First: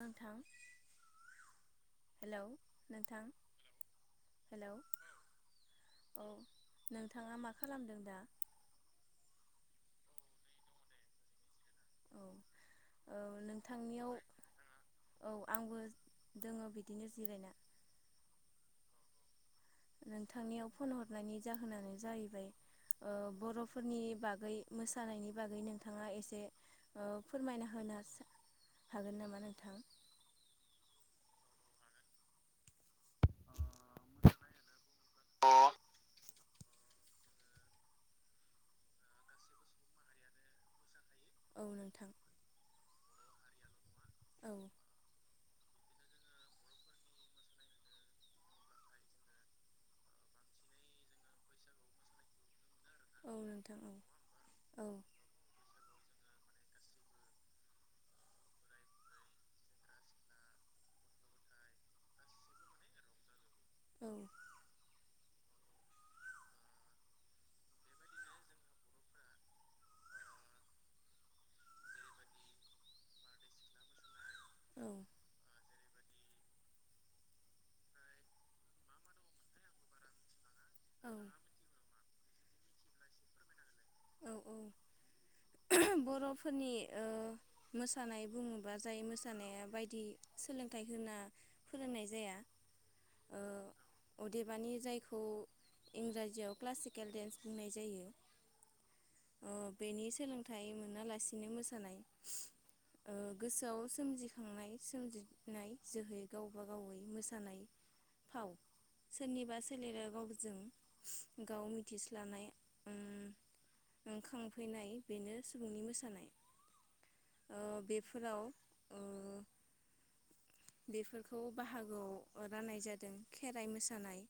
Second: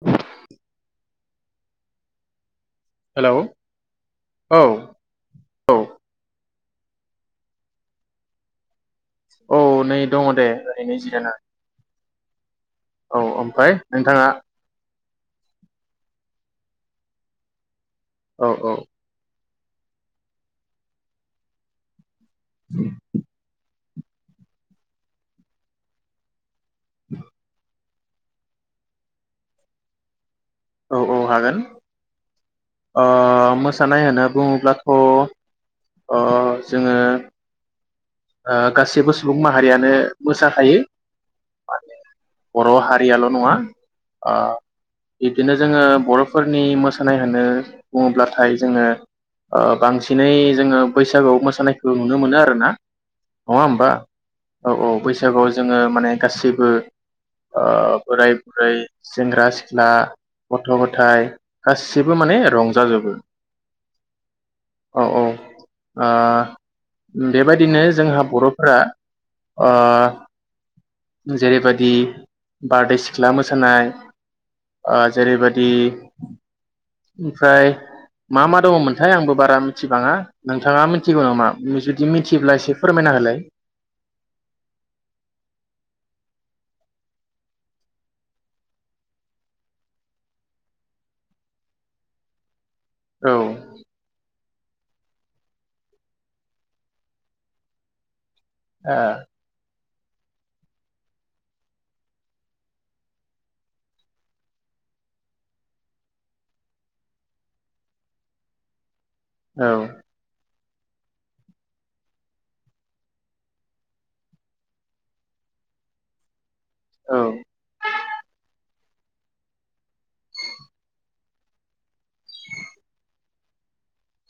नोंथां हेलौ नोंथां हेलौ औ हेलौ औ औ नोंथाङा मा खालामदों दा? औ नै दङ दे ओरैनो जिरायना औ औ ओमफ्राय नोंथांनियाव नोंथाङा ओमफ्राय नोंथाङा औ आंबो दोंङो बिदिनो जिरायना औ औ। नोंथांनियाव फन हरनायनि जाहोनानो जाहै बाय ओ बर' बिफोरनि बागै मोसानायनि बागै नोंथाङा एसे ओ फोरमायना होनो हागोन नामा नोंथां? औ औ हागोन। ओ मोसानाय होनना बुंङोब्लाथ ओ जोङो ओ गासैबो सुबुं माहारियानो मोसाखायो, औ नोंथां बर'हारियाल' नङा [inaudible] ओ औ बिदिनो जोंङो बर'फोरनि मोसानाय होनो बुङोब्लाथाय जोङो ओ बांसिनै जोङो बैसागु मोसानायखौ नुनो मोनो आरोना औ नंङा नोंथां होमबा? औ औ औ बैसागुआव जोंङो माने गाससिब ओम ओ बोराय बुरै सेंग्रा सिख्ला गथ गथाय गासिबो माने रंजाजोबो औ औ औ ओह बेबायदिनो जोंहा बर'फोरा ओ जेरैबायदि बारदै सिख्ला मोसानाय ओ जेरैबायदि ओमफ्राय मा मा दङमोनथाय आंबो बारा मिथिबाङा नोंथाङा मिथिगौ औ नामा? जुदि मि मिथियोब्ला एसे फोरमायना होलाय औ औ बर'फोरनि। ओ मोसानाय बुङोबा जाय मोसानाया बायदि सोलोंथाइ होना फोरोंनाय जाया औ देबानि जायखौ इंराजियाव क्लासिकेल डेन्स बुंनाय जायो। ओ बेनि सोलोंथाइ मोन मोनालासिनो मोसानाय ओ गोसोआव सोमजिखांनाय सोमजिनाय जोहै गावबा गावै मोसानाय फाव सोरनिबा ओ सोलेरा गावजों गाव मिथिस्लानाय ओ ओंखां उखैनाय बेनो सुबुंनि मोसानाय। औ ओ बेफोराव ओ बेफोरखौ बाहागोआव राननाय जादों खेराइ मोसानाय।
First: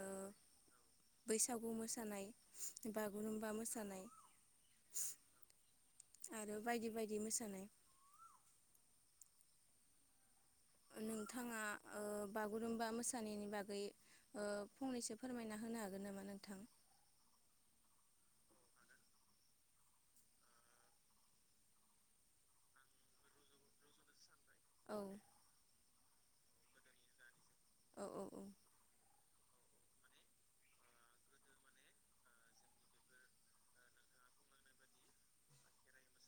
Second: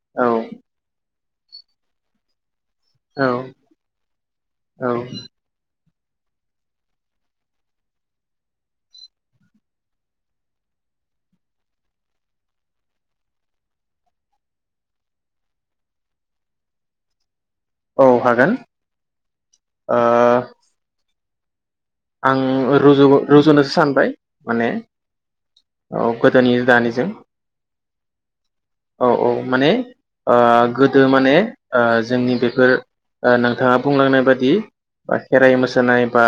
ओ औ बैसागु मोसानाय, औ बागुरुम्बा मोसानाय औ आरो बायदि बायदि मोसानाय नोंथाङा ओ बागुरुम्बा मोसानायनि बागै ओ फंनैसो फोरमायना होनो हागोन नामा नोंथां? औ हागोन ओ आं रुजु रुजुनोसो सानबाय, माने औ औ गोदोनि दानिजों औ औ औ औ औ माने ओ गोदो माने ओ जोंनि बेफोर ओ नोंथाङा बुंलांनाय बादि बा खेराइ मोसानाय बा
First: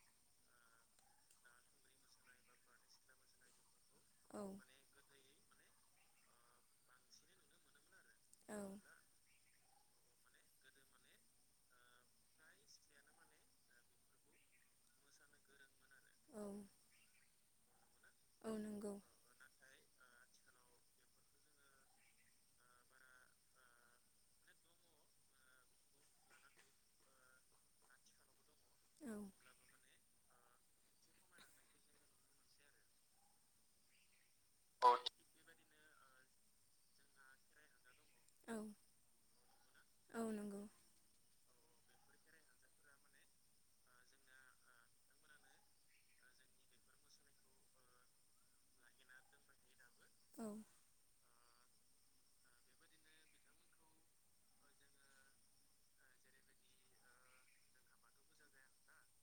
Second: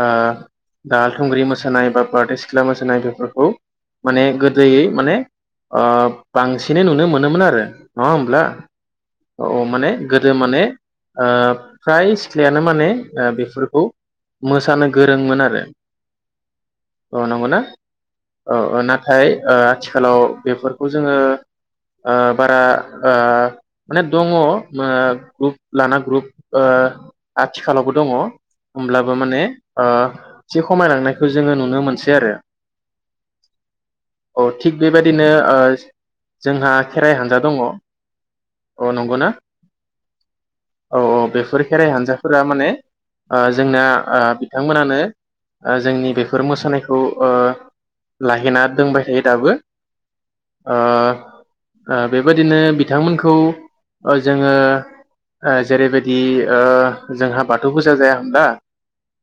ओ दाहाल थुंग्रि मोसानाय बा बारदै सिख्ला मोसानाय बेफोरखौ माने गोदोयै माने आह बांसिनै नुनो मोनोमोन आरो नङा होमब्ला औ औ माने गोदो माने ओ फ्राय सिख्लायानो माने ओ बेफोरखौ मोसानो गोरोंमोन आरो औ औ नंगौ ना? औ नाथाय ओ आथिखालाव, बेफोरखौ जोङो ओ बारा ओ माने दङ ग्रुप लाना ग्रुप आथिखालावबो दङ औ होमब्लाबो माने ओ एसे खमायलांनायखौ जोङो नुनो मोनसै आरो औ थिग बेबायदिनो ओ जोंहा खेराइ हान्जा दङ औ अ नंगौना औ नंगौ औ औ बेफोर खेराइ हानजाफोरा माने ओ जोंना ओ बिथांमोनानो ओ जोंनि बेफोर मोसानायखौ ओ लाहेना दोंबाय थायो दाबो औ ओ बेबादिनो बिथांमोनखौ जोङो जेरैबायदि जोंहा बाथौ फुजा जाया होमब्ला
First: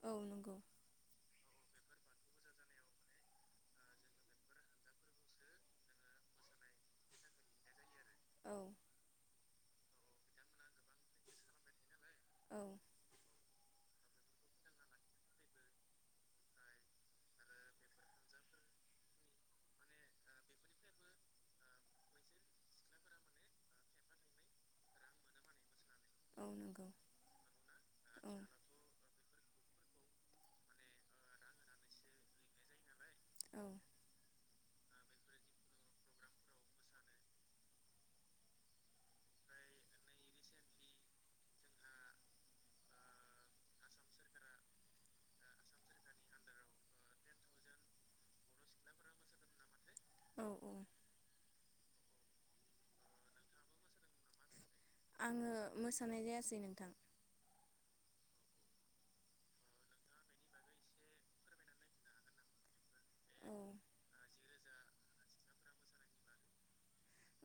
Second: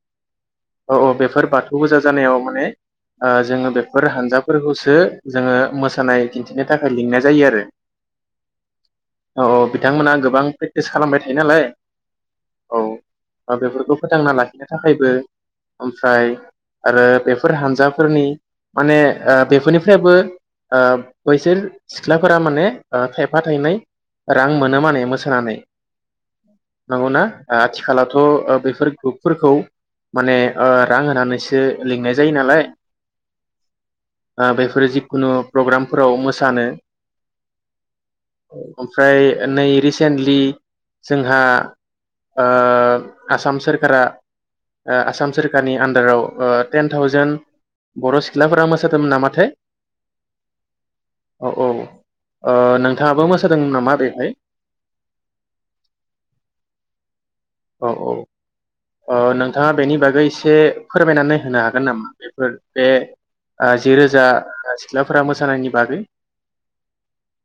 औ नंगौ औ औ बेफोर बाथौबो जाग जानायाव माने जोङो बेफोर हानजाफोरखौसो जोङो मोसानाय दिन्थिनो थाखाय लिंनाय जायो आरो औ औ औ बिथांमोनहा गोबां प्रेक्टिस खालामबाय थायो नालाय औ दा बेफोरखौ फोथांना लाखिनो थाखायबो ओमफ्राय आरो बेफोर हानजाफोरनि माने बेफोरनिफ्रायबो बैसोर सिख्लाफोरा माने थायफा थायनै रां मोनो माने मोसानानै। औ नंगौ नंगौना आथिखालावथ औ बेफोर ग्रुपफोरखौ माने ओ रां होनानैसो लिंनाय जायो नालाय। औ आ बे बेफोर जिखुनु प्रग्रामफोराव मोसानो ओमफ्राय नै रिसेन्टलि जोंहा आसाम सोरखारा आसाम सोरखारनि आन्दाराव टेन थावजेेन बर' सिख्लाफोरा मोसादोंमोन नामाथाय औ औ औ औ ओ नोंथाङाबो मोस होदोंमोन नामा बेहाय आङो मोसानाय जायासै नोंथां औ औ नोंथाङा बेनि बागै एसे फोरमायनानै होनो हागोन नामा बेफोर बे औ जि रोजा सिख्लाफोरा मोसानायनि बागै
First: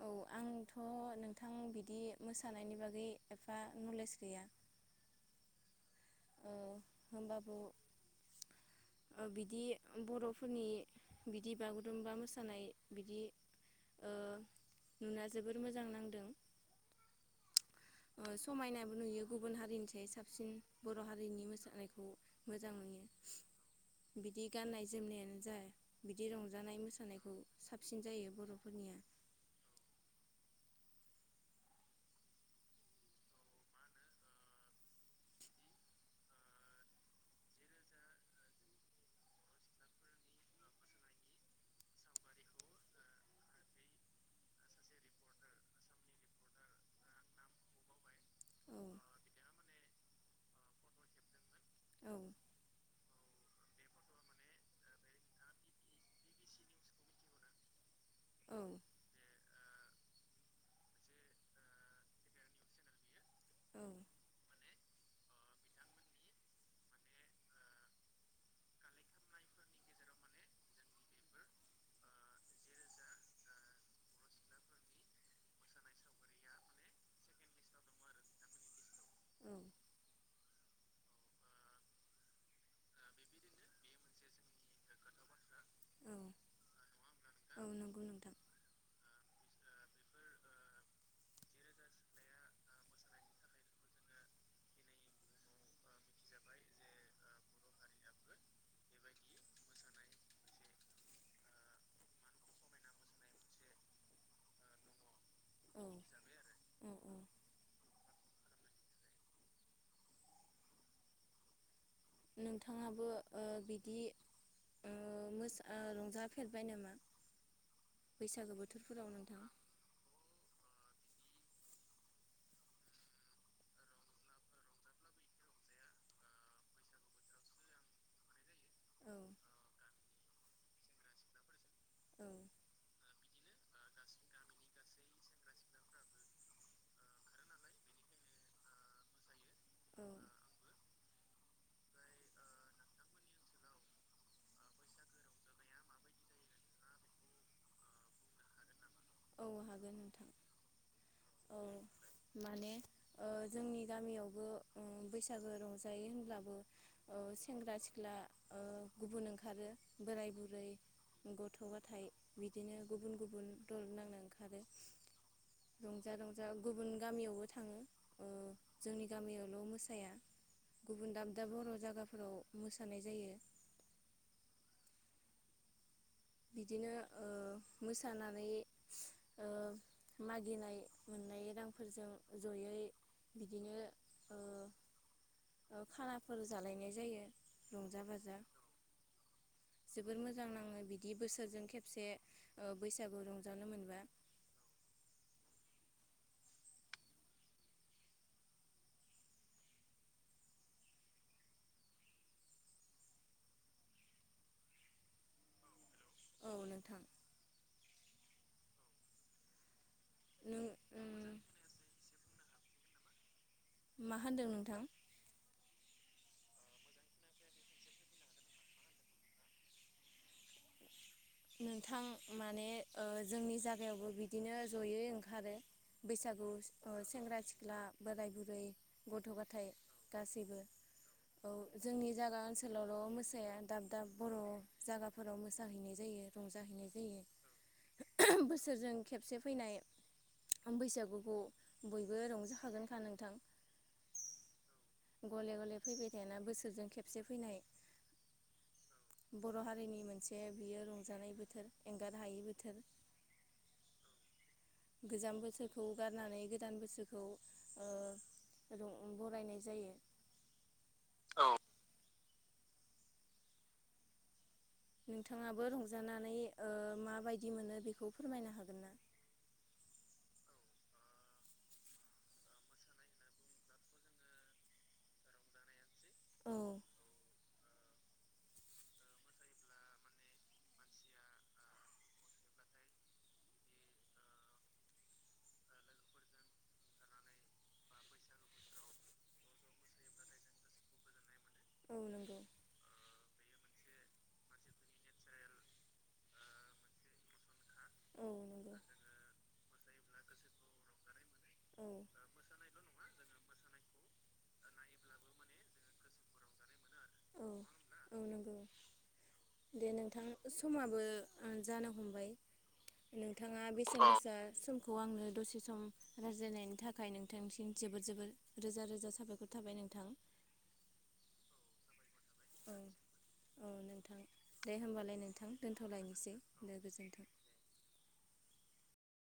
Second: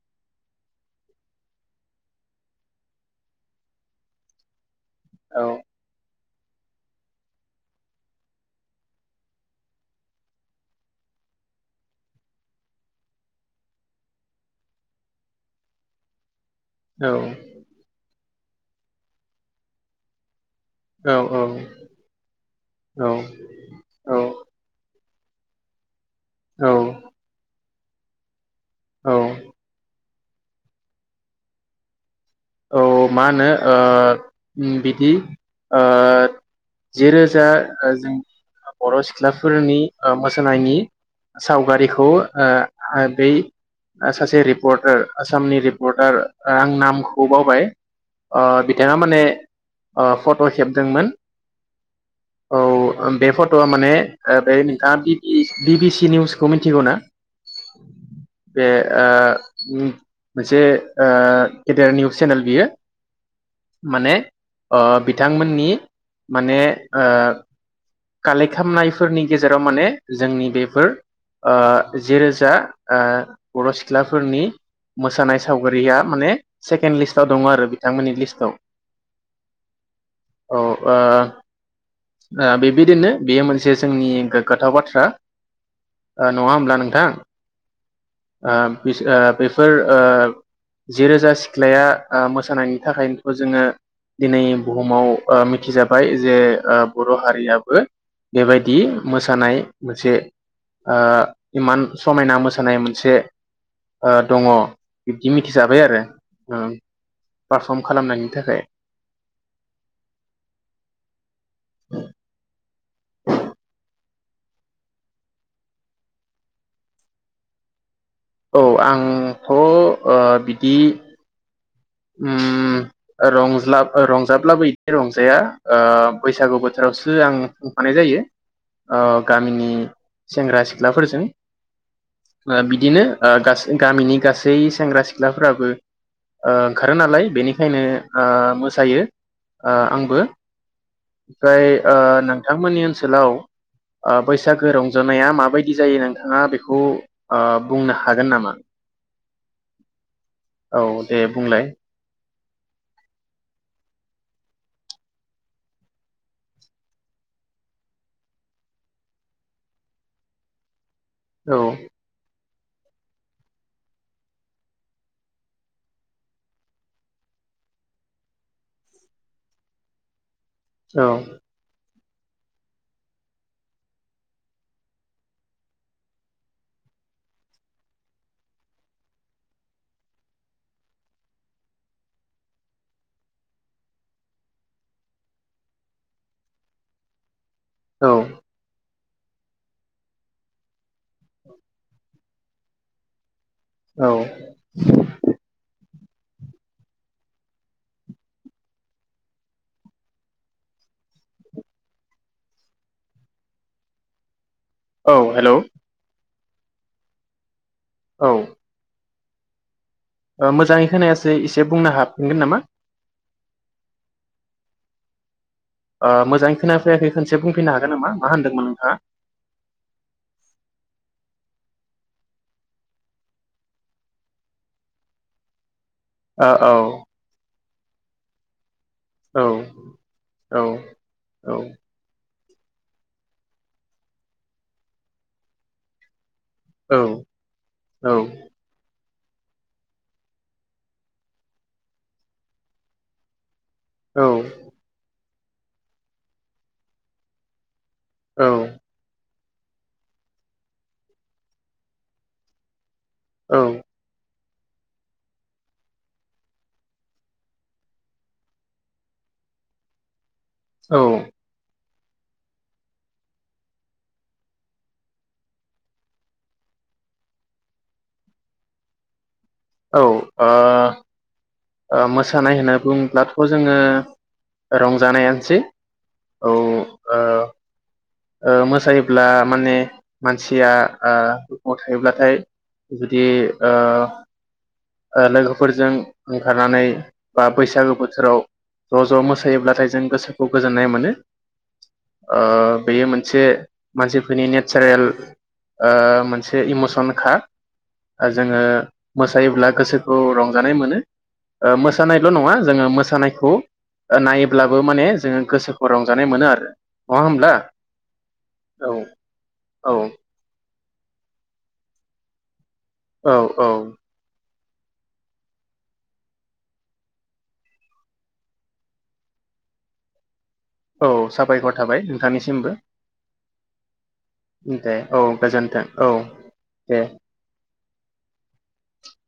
औ आंथ नोंथां [unintelligible] बिदि मोसानायनि बागै एफा नलेज गैया। औ ओ होनबाबो ओ बिदि बरफोरनि बिदि बागुरुमबा मोसानाय बिदि ओ नुना जोबोर मोजां नांदों औ। समायनाबो नुयो गुबुन हारिनिफ्राय साबसिन बर' औ हारिनि मोसानायखौ मोजां मोनो औ बिदि गाननाय जोमनायानो [unintelligible] बिदि औ रंजानाय मोसानायखौ साबसिन जायो बर औ। औ मा होनो ओ बिदि ओ जि रोजा जों बर सिख्लाफोरनि मोसानायनि सावगारिखौ ओ बै सासे रिपर्टार आसामनि रिपर्टार आं नामखौ खौ बावबाय ओ औ बिथाङा माने फट खेबदोंमोन। औ ओ बे फट'आ माने बे बिथाङा बि इ बि टि सि निउसखौ मिथिगौना? औ बे ओ ओम मोनसे ओ गेदेर नि चेनेल बियो औ माने ओ बिथांमोननि माने ओ कालेक्ट खालामनायफोरनि गेजेराव माने जोंनि बेफोर ओ जिरोजा ओ बर सिख्लाफोरनि मोसानाय सावगारिया माने सेकेणड लिस्टाव दङ आरो बिथांमोननि लिस्टआव। औ। औ ओ ओ बे‌ बिदिनो बेयो मोनसे जोंनि गोग्गाथाव बाथ्रा औ ओ नङा होमब्ला नोंथां? औ नंगौ नोंथां ओ बिस ओ बेस फोर ओ जिरोजा सिख्लाया ओ मोसानायनि थाखायनोथ जोङो दिनै बुहुमाव ओ मिथिजाबाय जे ओ बर' हारियाबो बेबायदि मोसानाय मोनसे ओ इमान समायना मोसानाय मोन से ओ दङ। बिब्दि औ मिथिजाबाय आरो ओम औ औ पारफर्म खालामनायनि थाखाय। [inaudible] नोंथाङाबो ओ बिदि ओ मोसा ओ रंजाफेरबाय नामा? बैसागो औ बोथोरफोराव नोंथां आंथ' ओ बिदि उम ओ रंज्ला ओ रंजाब्लाबो बिदि रंजाया ओ बैसागु बोथोरावसो आं खुंफानाय जायो ओ औ गामिनि सेंग्रा सिख्लाफोरजों। औ ओ बिदिनो ओ गास गामिनि गासै सेंग्रा सिख्लाफोराबो ओ ओंखारो नालाय बेनिखायनो ओ मोसायो। ओ औ आंबो। ओमफ्राय ओ नोंथांमोननि ओनसोलाव ओ बैसागो रंजानाया माबायदि जायो नोंथाङा बेखौ ओ बुंनो हागोन नामा? औ हागोन नोंथां। औ दे औ बुंलाय। माने ओ जोंनि गामियावबो ओ बैसागो रंजायो होनब्लाबो ओ सेंग्रा सिख्ला ओ गुबुन ओंखारो बोराय बुरै। गथ औ गथाय बिदिनो गुबुन गुबुन दल नांनो ओंखारो रंजा रंजा गुबुन गामियावबो थाङो ओ जोंनि गामियावल' मोसाया। औ गुबुन दाब दाब बर' जागाफो फोराव मोसानाय जायो। बिदिनो ओ मोसानानै ओ मागिनाय मोननाय रांफोरजों जयै बिदिनो ओ ओ खानाफोर जालायनाय जायो। रंजा औ बाजा। जोबोर मोजां नाङो बि दि बोसोरजों खेबसे ओ बैसागु रं औ। औ हेलौ। औ नोंथां। औ। ओ नों मोजाङै उम खोनायासै एसे बुंनो हाफिनगोन नामा? मा होनदों नोंथां? मोजाङै खोनायफैयाखै खनसे बुंफैनो हागोन नामा मा होनदोंमोन नोंथांङा? नोंथां माने जोंनि जायागायावबो बिदिनो जयै ओंखारो। बैसागु ओ सेंग्रा सिख सिख्ला बोराय बुरै गथ' औ गथायाइ गासैबो औ औ जोंनि जागा ओनस ओनसोलावल' मोसाया दाब दाब बर' जायगाफोराव मोसाहैनाय जायो। रंजाहैनाय औ जायो बोसोरजों खेबसे फैनाय बैसागुखौ बयबो रंजाखागोनखा नोंथां। औ गले गले फैबाय थायाना बोसोरजों खेबसे फैनाय औ। बर' हारिनि मोनसे बियो रंजानाय बोथोर एंगार हायि बोथोर। औ गोजाम बोसोरखौ गारनानै गोदान बोसोरखौ ओ बरायनाय जायो। औ। नोंथाङाबो रंजानानै ओ माबायदि मोनो बेखौ फोरमायनो हागोन ना? औ ओ ओ मोसानाय होनना बुङोब्लाथ जोंङो रंजानायानोसै औ ओ ओ मोसायोब्ला माने मानसिया ओ दुखुवाव थायोब्लाथाय जुदि ओ लोगोफोरजों ओंखारनानै बा बैसागो बोथोराव ज' ज' मोसायोब्लाथाय जों गोसोखौ गोजोननाय मोनो। नंगौ ओ बे मोनसे मानसिफोरनि नेचारेल मोनसे इमसनखा औ जोङो नंगौ मोसायोब्ला गोसोखौ रंजानाय मोनो। ओ औ मोसानायल नङा जोंङो मोसानायखौ नायोब्लाबो माने जोंङो गोसोखौ रंजानाय मोनो आरो नङा औ होमब्ला। औ नंगौ औ दे औ नोंथां समा बो जानो हमबाय औ नोंथाङा औ बेसेनगोसा सम खौ आंनो दसे सम रायज्लायनायनि थाखाय नोंथांसिम जोबोद जोबोद रोजा रोजा साबायखर थाबाय नोंथां। औ साबायखर थाबाय नों औ औ नोंथां दे होमबालाय औ नोंथां गोजोन्थों औ दोनथलायनोसै दे गोजोन्थों। [inaudible]